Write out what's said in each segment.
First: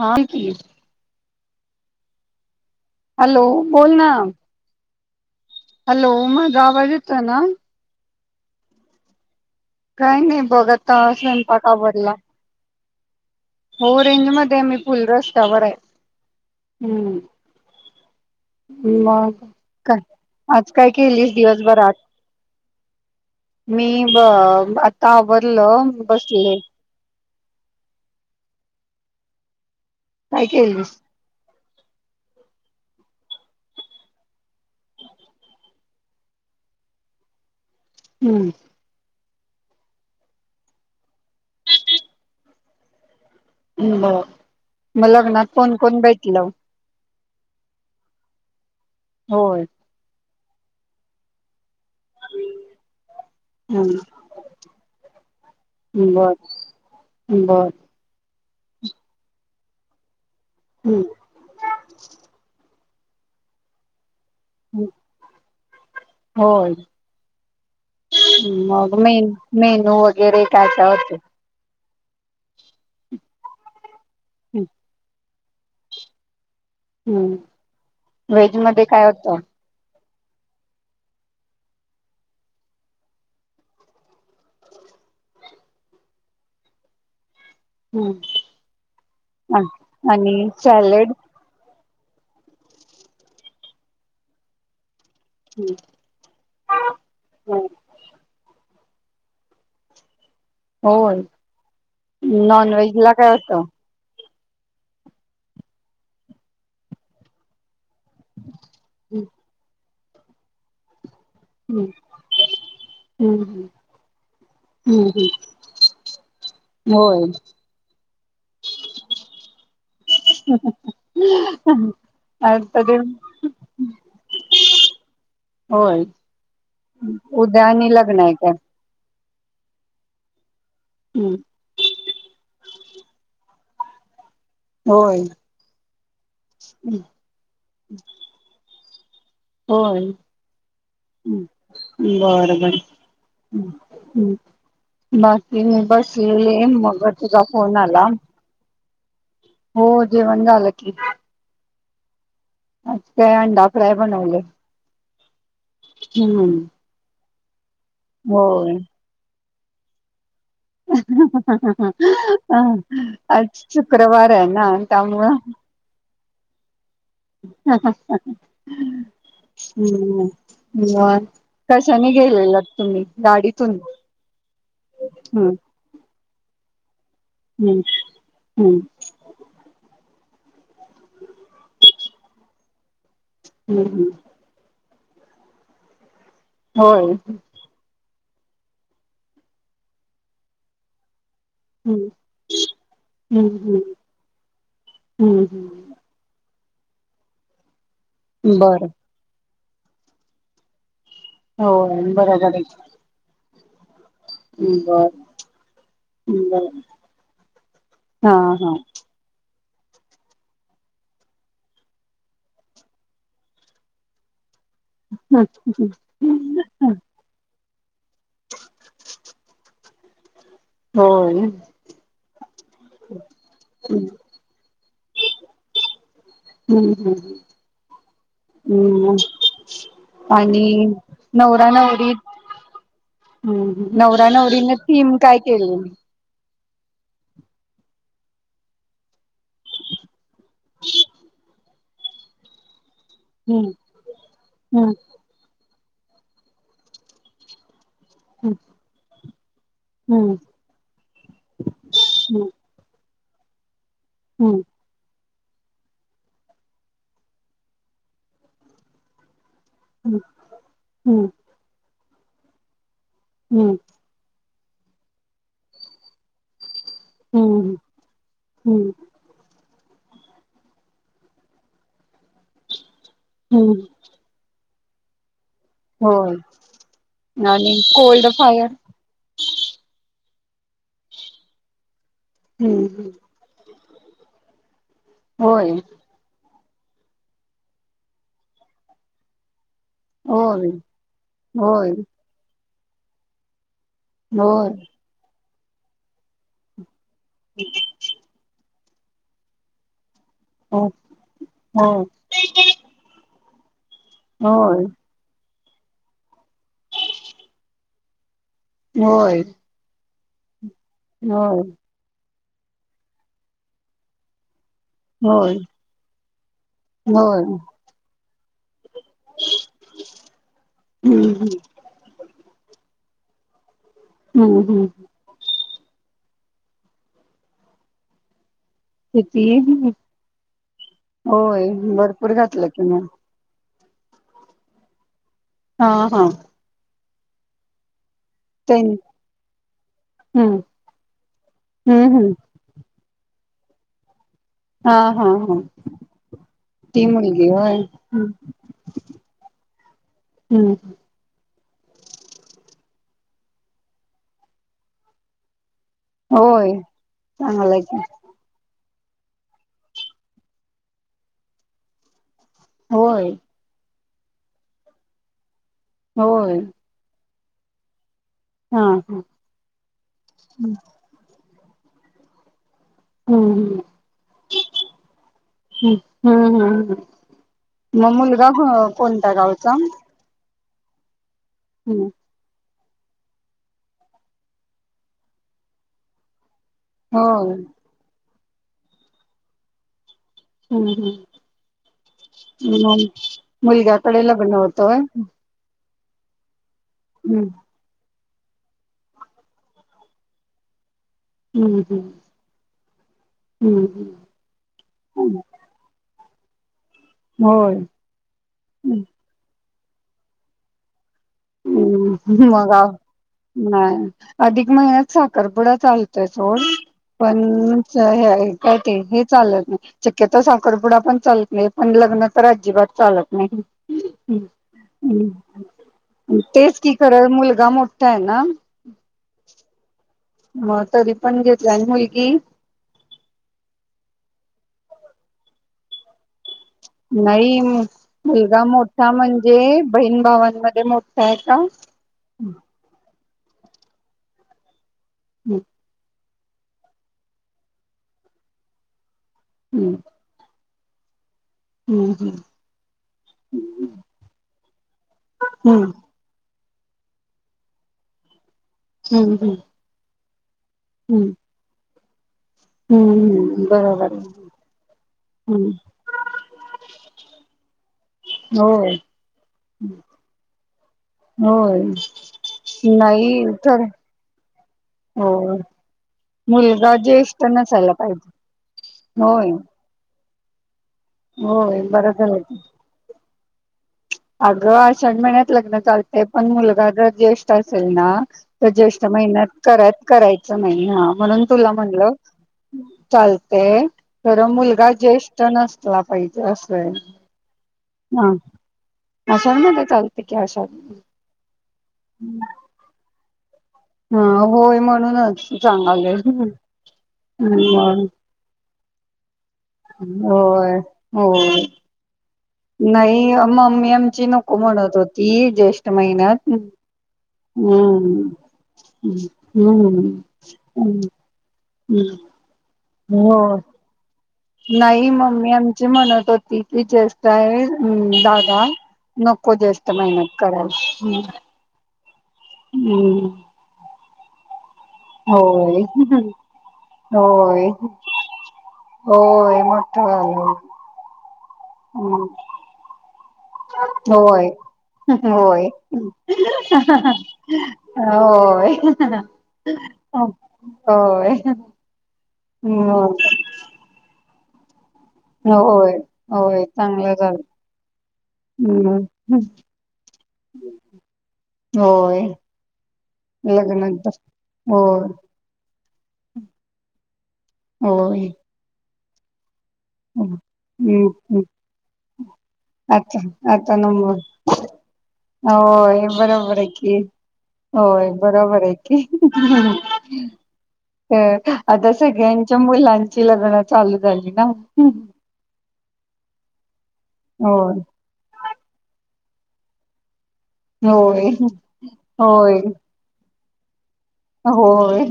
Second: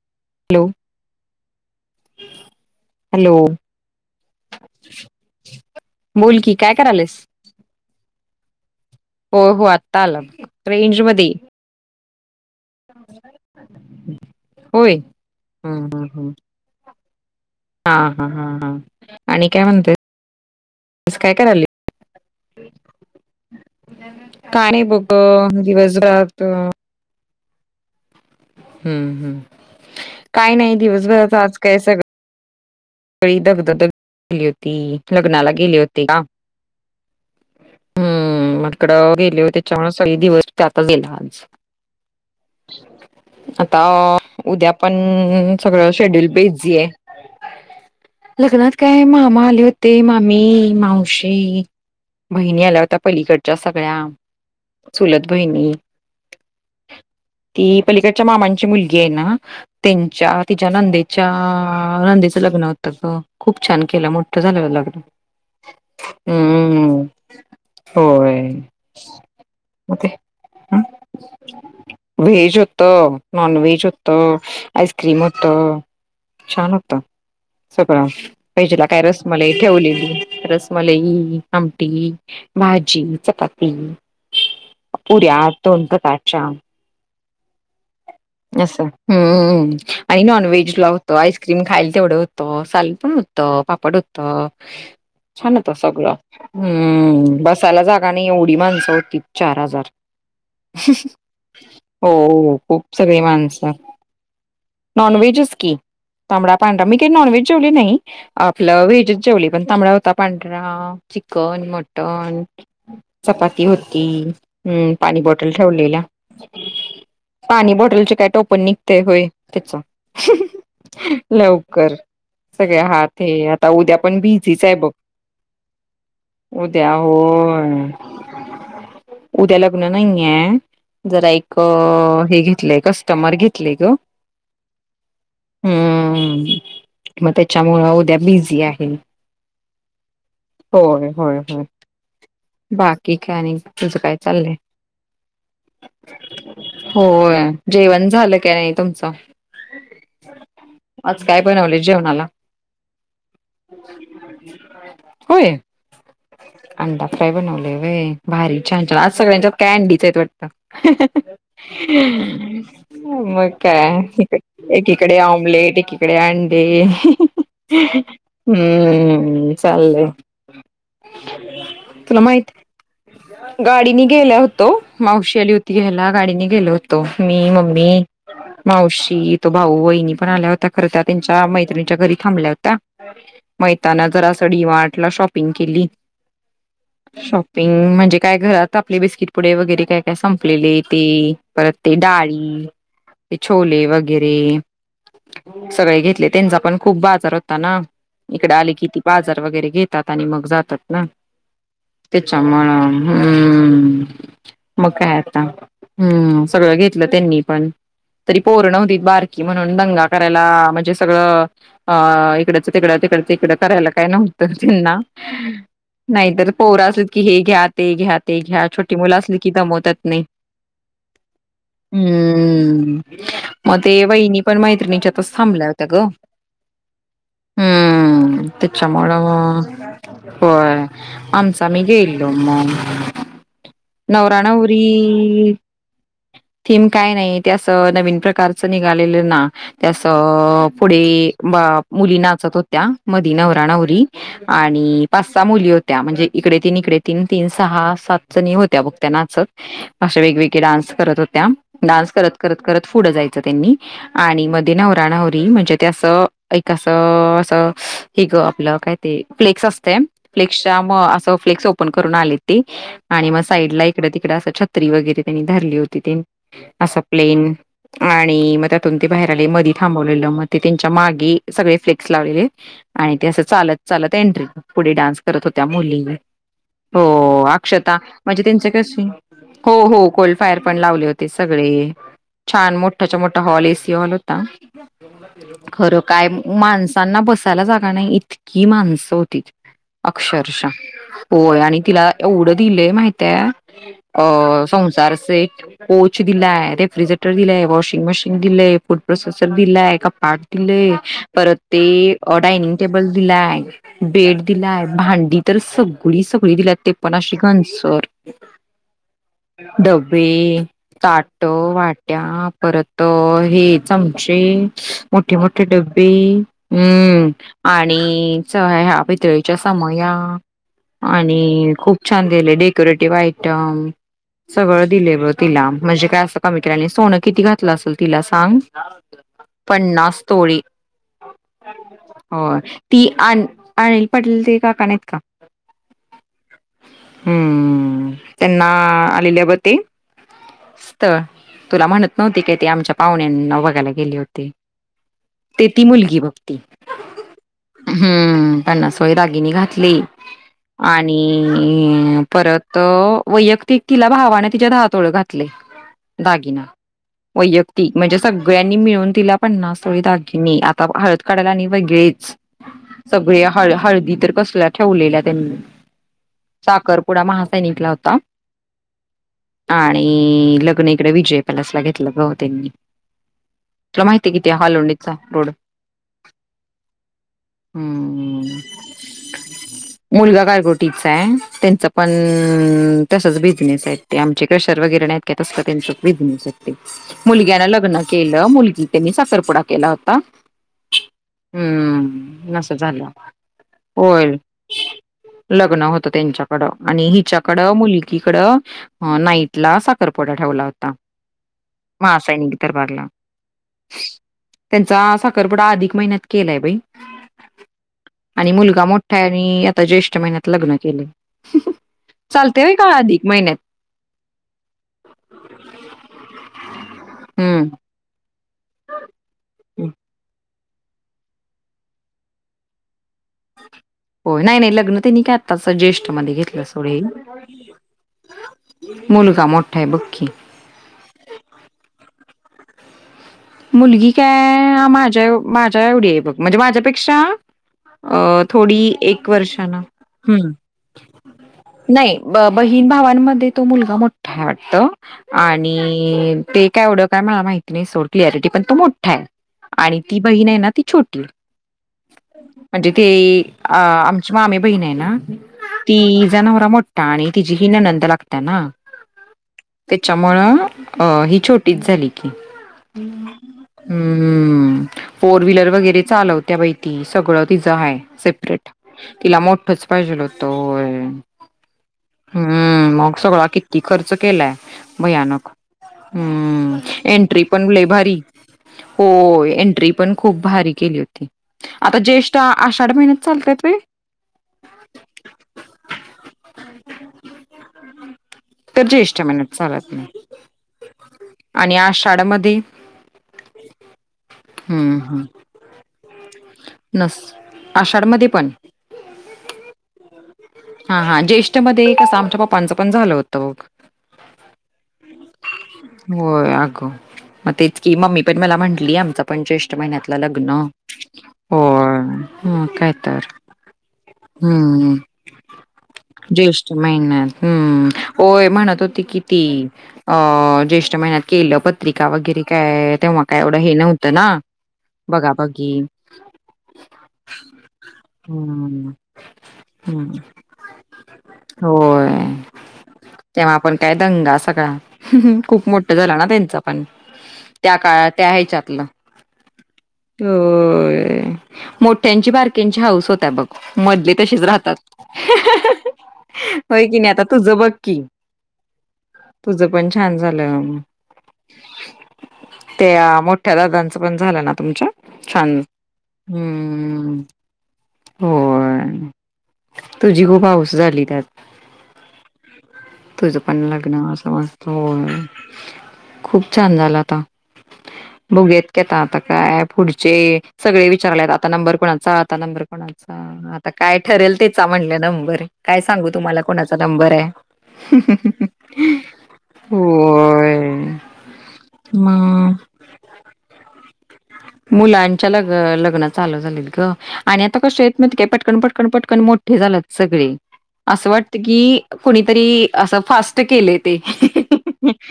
हा की hello hello बोल ना हॅलो बोल की मग काय आज करायलेस येतो ना हो हो आला काही नाही बघ, बघत रेंज मध्ये ये. स्वयंपाक आवरलात हो रेंज मधे मी होय फुल रस्त्यावर आहे हम्म हम्म हम्म हम हा हा हां हां आणि काय म्हणत आज काय केलीस दिवसभरात मी काय नाही बघ आता अ, आवरलं दिवसभरात बसले हम्म हम् काय काही नाही केलीस दिवसभराच आज काय सगळं लई दगधगली होती लग्नाला गेले होते का हम् हं इकड गेले होते त्याच्यामुळे सगळे दिवस त्याताच गेला आज आता बर उद्या मग लग्नात पण कोण सगळं कोण शेड्यूल भेटलं बेजी आहे लग्नात काय मामा मामी आले होय होते मामी मावशी बहिणी आल्या होत्या पलीकडच्या सगळ्या हम्म सुलत बहिणी बर बर ती पलीकडच्या मामांची मुलगी आहे ना त्यांच्या तिच्या हम्म नंदेच्या नंदेच लग्न होत खूप छान केलं मोठं झालं लग्न होय हम्म होय मग मे मग मेनू ते वगैरे काय काय होते व्हेज होत नॉन व्हेज होतं आईस्क्रीम होत तर छान होत हम्म सगळं व्हेज पहिजेला मध्ये काय होतं रसमलाई ठेवलेली रसमलाई आमटी भाजी चपाती पुऱ्या दोन प्रकारच्या हम्म अस् आणि आणि नॉनव्हेज ला सॅलेड होतो आइस्क्रीम आईस्क्रीम खायला तेवढं होत सालड पण होत पापड होतं छान होत सगळं हम्म बसायला जागा नाही एवढी माणसं होती चार हजार होय हो, नॉन खूप व्हेज ला सगळी काय असतं माणसं. नॉनव्हेजच कि तांबडा पांढरा मी काही नॉनव्हेज जेवले नाही आपलं व्हेज जेवळी पण तांबड होता पांढरा चिकन हम्म मटन हम्म चपाती होती हम् पाणी हम्म बॉटल ठेवलेल्या होय पाणी बॉटल चे काय टोपन निघते होय त्याच [inaudible] सगळ हा ते आता उद्या पण बिझीच आहे बघ होय उद्या हो उद्या आणि लग्न आहे काय उद्या लग्न नाहीे जरा हम्म एक हे घेतलंय कस्टमर घेत कली ग होय हम् मग त्याच्यामुळं उद्या बिझी आहे होय. होय होय होय बर बर बाकी काय आणि तुझ काय चाललंय. बाकी मी बसले. होय जेवण झालं काय नाही तुमचं हो जेवण झालं की. आज काय बनवलं जेवणाला आज काय अंडा होय हम्मम अंडा फ्राय बनवले वे भारी छान छान आज सगळ्यांच्या कॅनडीच य वाटत. मग आज शुक्रवार काय आहे ना एकीकडे त्यामुळं ऑमलेट एक इकडे अंडी हम्म चाललले. हम्म मग कशाने तुला माहित गेलेलात तुम्ही गाडीतून गाडीने गेला होतो मावशी हम्म आली होती. त घ्यायला गाडीने गेलो होतो मी हम्म मम्मी हम्म मावशी तो भाऊ वहिणी पण आल्या होता खर त्या त्यांच्या मैत्रिणीच्या घरी थांबल्या होत मग हम्म येताना हम्म. जरा डी मार्ट ला शॉपिंग केली. होय. पिंग म्हणजे काय घरात आपले बिस्किट पुढ वगैरे काय काय संपलेले ते परत ते डाळी ते हम्म हम्म छोले वगैरे हम्म हम्म. सगळे घेतले. त्यांचा पण खूप बाजार होता ना इकडे आले बरं किती बाजार वगैरे घेतात आणि मग जातात ना होय ते बरोबर आहे चमाळा हम्म मग बर काय आता हम्म बर सगळं घेतलं त्यांनी पण हा तरी पोर हा नव्हती बार कि म्हणून दंगा करायला म्हणजे सगळं अ इकडच तिकड तिकडच इकडं करायला काय नव्हतं त्यांना नाहीतर पोरा असलीत की हे घ्या ते घ्या ते घ्या छोटी मुलं असली की दमवतात नाही. होय हम्म हम्म मत वईन पण मैत्रिणीच्या इथेच थांबलं होतं ग. हम्म हम् हम्म हम्म हो आणि आमच आम्ही गेलेलो. हम् नवरा नवरीने थीम काय केलं. थीम काय नाही ते असं नवीन प्रकारचं निघालेलं ना, त्यास पुढे मुली नाचत हो त्या मध नवरा हम्म नवरी आणि हम्म पाच सहा मुली होत्या म्हणजे इकडे तीन इकडे तीन तीन सहा सात जणी होत्या बघत नाचत. अशा हम्म वेगवेगळ्या डान्स करत होत्या डान्स करत करत करत पुढं जायचं त्यांनी आणि हम्म मध्ये नवरा नवरी म्हण आप [inaudible] हम्म फ्क्सच्या अस हम्म फ्लेक्स ओपन करून आली ती आणि मग साईड हम्म ला एक इकडे तिकड असं छत्री वगैरे त्यांनी धरली होती ते असं हम्म प्लेन हम्म आणि मग हम्म त्यातुन बाहेर आले मध्ये थांबवले मग ते त्यांच्या मागे सगळे फ्लेक्स लावलेले. आणि ते असं चालत हम्म चालत एंट्री पुढे डान्स करत होत्या मुली होय हो आणि अक्षता कोल्ड म्हणजे त्यांच फायर कस हो हो कोल्ड फायर पण लावले होते सगळे छान हम्म हम्म. मोठ्या मोठ्या हॉल एसी हॉल होता होय खर काय माणसांना बसायला जागा नाही इतकी माणसं होती. होय अक्षरशः होय आणि तिला एवढं दिलंय माहीत आहे अ होय संसार सेट कोच दिलाय, रेफ्रिजरेटर दिलाय, वॉशिंग मशीन दिलय, फूड प्रोसेसर दिलाय कपाट दिले हो परत ते डायनिंग टेबल दिलाय, बेड दिलाय, होय भांडी, तर सगळी सगळी दिलीत ते पणा श्रीगन सर होय. डब्बे चाट होय वाट्या परत हेच आमचे मोठे होय मोठे डब्बे हम्म होय आणि सहा ह्या पितळी समया हम्म आणि हम्म खूप छान दिले डेकोरेटिव्ह आयटम हम्म हम्म सगळं दिले ब तिला म्हणजे काय असं कमी केलं नाही सोनं किती घातलं असेल तिला सांग किती पन्नास तोळी होय भरपूर हो घातलं कि ती मग आण आणल पटल ते का कानात का हा हा हम्म त्यांना ते आलेल्या ब ते हम्म तर तुला म्हणत हम्म हम्म नव्हती काय ते आमच्या पाहुण्यांना वघायला गेले होते हा हा हा ते ती मुलगी बघती ती मुलगी होय हम्म पन्ना दगि घातली हम्म आणि आणि परत वैयक्तिक तिला भावाने तिच्यात हातोळ घातले दागिना होय चांगलाय वैयक्तिक की म्हणजे सगळ्यांनी मिळून तिला पन्नास सोळी दागिनी आता हळद काढायला नाही वेगळेच होय सगळ्या हळ हळदी तर कसल्या ठेवलेल्या त्यांनी होय अपुडा मनिकला होता हा हा आणि ल हम्म इिकडे विजयपाला असला घेतलं ग त्यांनी हम्म तुला माहिती किती हालोंडीचा रोड हम्म हम्म मग मुलगा हम्म कोणता गावचा मुलगा कायकोटीचा आहे त्यांच हम्म पण तसच बिझनेस आहेत ते आमचे कशर वगैरे तस त्यां बिझनेस य हो हम्म मुलना लग्ना केलं मुलगी त्यांनी साखरपुडा केला होता हम्म हम्म नसं मग झालं मुलग्याकडे होय ल बणवतोय लग्न होत त्यांच्याकडं आणि हिच्याकड मुली इकड नाईट ला साखरपोडा ठेवला होता ह ह सैन तरर पाला हम् त्यांचा साखरपुडा अधिक महिन्यात केलाय बाई होय आणि मुलगा हम्म मोठ्या आणि आता ज्येष्ठ महिन्यात लग्न केलं हम्म मगा महिन्यात? नाही अधिक महिन्यात साखरपुडा चालतोय सोड हं. पण- काय ते हे चालत हं. नाही शक्यतो साखरपुडा पण चालत- हे पण लग्न तर अजिबात चालत नाही होय नाही -नाही लग्न तनी काय आताच जेष्ठ म्ह- तेच की खर मुलगा मोठा आहे ना- मुलगा मोठ्ठा आहे बग की - म तरी पण घेतला आणि मुलगी [inaudible] मुलगी काय माझ्या माझ्या एवढी आहे बघ- म्हणजे माझ्यापेक्षा नाही अ, मुलगा थोडी मोठा एक म्हणजे वर्षानं बहीण हं. भावांमध्ये मोठा- काय का [inaudible] नाही बहीण भावांमध्ये तो मुलगा मोठा आहे वाटत हम्म आणि ते- एवढं काय मला माहिती नाही सोड क्लिरिटी पण तो मोठा आहे आणि ती बहीण आहे ना ती छोटी आहे हम् हम् म्हणजे ते अ आमची मामी बहीण आहे ना हम्म तीजा नवरा मोठा- आणि तिचीी हि ननंद लागता ना हम्म हम्म त्याच्यामळ अ ही छोट कटीच झाली की हम्मम् बरोबर. हम्म फोर व्हीलर हम्म वगैरे चालवत्या बाहि त सगळं तिचं आहे सेपरेट होय तिला मोठंच पाहिजेल होतं. होय हम्म मग नाही सगळा किती तर खर्च केलाय. भयानक होय हम्म मुलगा एट्री ज्येष्ठ पण लय नसायला भारी पाहिजे हो. होय मी पण खूप भारी केली होती होय आता बरं जेष्ठ झालं की आाशाड महिन्यात चालतय होय. अगं आषाढ महिन्यात लग्न चालते पण मुलगा जर ज्येष्ठ असेल ना. तर ज्येष्ठ महिन्यात करत करायचं नाही ना म्हणून तुला आणि म्हणलं. आषाढमध्ये चालतेय खर मुलगा हम्म हम्म. ज्येष्ठ नसला पाहिजे असंय. नस आषाढमध्ये हा पण आषाढ मध्ये चालते की आषाढ हा हा ज्येष्ठ मध्ये कस आमच्या पपांच पण झालं होत. [inaudible] हा होय म्हणूनच सांगालोय होय आग म तेच की मग ममी [inaudible] पण मला म्हंटलीय आमच पण ज्येष्ठ महिन्यातलं लग्न होय. हम् काय तर नाही मम्मी आमची नको हम्मम्. म्हणत होती ज्येष्ठ महिन्यात ज्येष्ठ महिन्यात हम्म ओय म्हणत होती किती कि हम्म अ ज्येष्ठ महिन्यात केलं पत्रिका वगैरे काय तेव्हा काय हो एवढं हे. ये नव्हत नन नाही मम्मी आमची म्हणत होती की ज्येष्ठ आहे दादा हम्म नको जास्त हम्म मेहनत कराल हम्. होय [inaudible] हम्म [inaudible] आपण काय दंगा सगळा खूप होय मोठा झाला ना त्यांचा पण होय त्या काळात त्या ह्यायच्यातलं होय मोठ झालं होय. हम्म मोठ्यांची बारक्यांची हाऊस होता बघ. मधले तसेच होय. राहतात होय होय की नाही आता तुझं बघ की होय. तुझं पण छान झालं हो [inaudible] त्या मोठ्या दादांचं पण झालं ना तुमच्या छान होय होय चांगलं हम् झालं हम्म होय. तुझी खूप हौऊस झाली त्यात होय तुझं पण लग्न लग्नानंतर अस मस्त हो होय खूप छान झाला आता हो. ुगेत घता त ॲप पुढचे सगळे विचारलेत हम्म आता नंबर कोणाचा आता नंबर कोणाचा आता आता काय? नंबर ठरेल तेचा म्हणलं नंबर काय होय सांगू तुम्हाला बरोबर आहे कोणाचा की नंबर आहे. होय बरोबर आहे की होय तर आता मग सगळ्यांच्या मुलांची लग्न चालू झाली ना. मुलांच्या लग लग्न चालू झालेत ग आणि आता होय कस आहेत. म केपट कनपट कनपट कण मोठे झालात. सगळे असं होय वाटत की होय कोुणीतरी असं फास्ट केलं ते होय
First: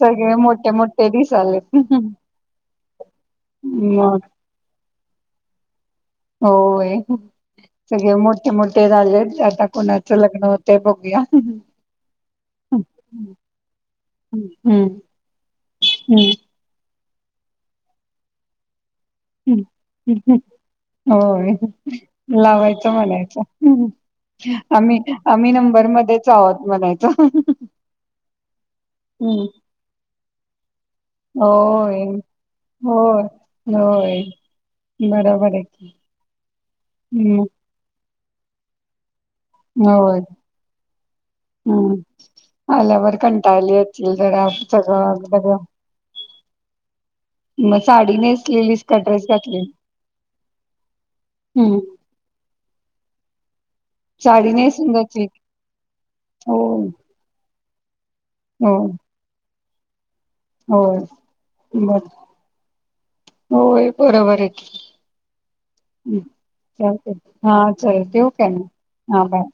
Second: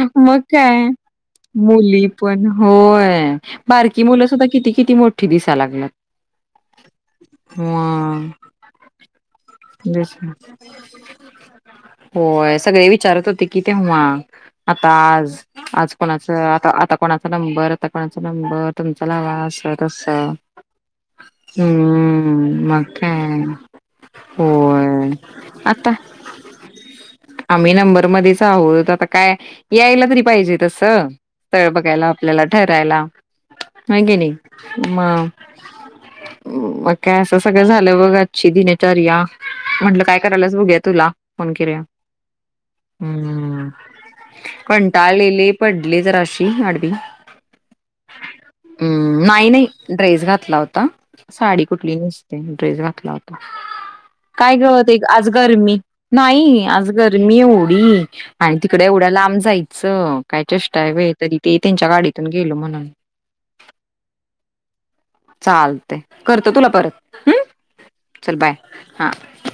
सगळे मग मोठे काय मोठे दिसालेत मुली पण होय. बारकी मग मुलं सुद्धा किती किती मोठी दिसा लागणार होय. सगळे मोठे मोठे झाले आता तेच कुणाचं ना. लग्न होते बघूया. होय सगळे विचारत होते कि तेव्हा आता हम्म आज आज कोणाच? आता कोणाचा नंबर आता कोणाचा नंबर तुमचा लावा अस तस होय लावायचं काय. म्हणायचं. आम्ही होय आम्ही नंबर आता मध्येच आहोत म्हणायच आम्ही नंबरमध्येच आहोत आता काय यायला तरी पाहिजे तस स्थळ होय बघायला आपल्याला ठरायला होय नाहीे होय गेली म बरोबर आहे की मग काय असं हम्म सगळं झाल्याव बघ. दिनचर्या म्हटलं काय करायल्यास बघूया तुला फोन केला. हां [inaudible] आल्यावरर कंटाळली असील जरा सगळ कंटाळलेले बघं. पडले जराशी आडवी मग साडीनेच हम्म नाही नाही ड्रेस घातला होता साडी हम्म. कुठली नाही. ड्रेस घातला होता साडी काय कळत नेसून जाशील आज गर्मी हो नाही आज गर तर मी एवढी आणि हो तिकड एवढं लांब जायचं. काय चष्टा आहे होय व तरी ते त्यांच्या बर गाडीतून गेलो म्हणून होय बरोबर आहे. चालतय करतो तुला चते परत हम्म हा चल तेव केम हा बाय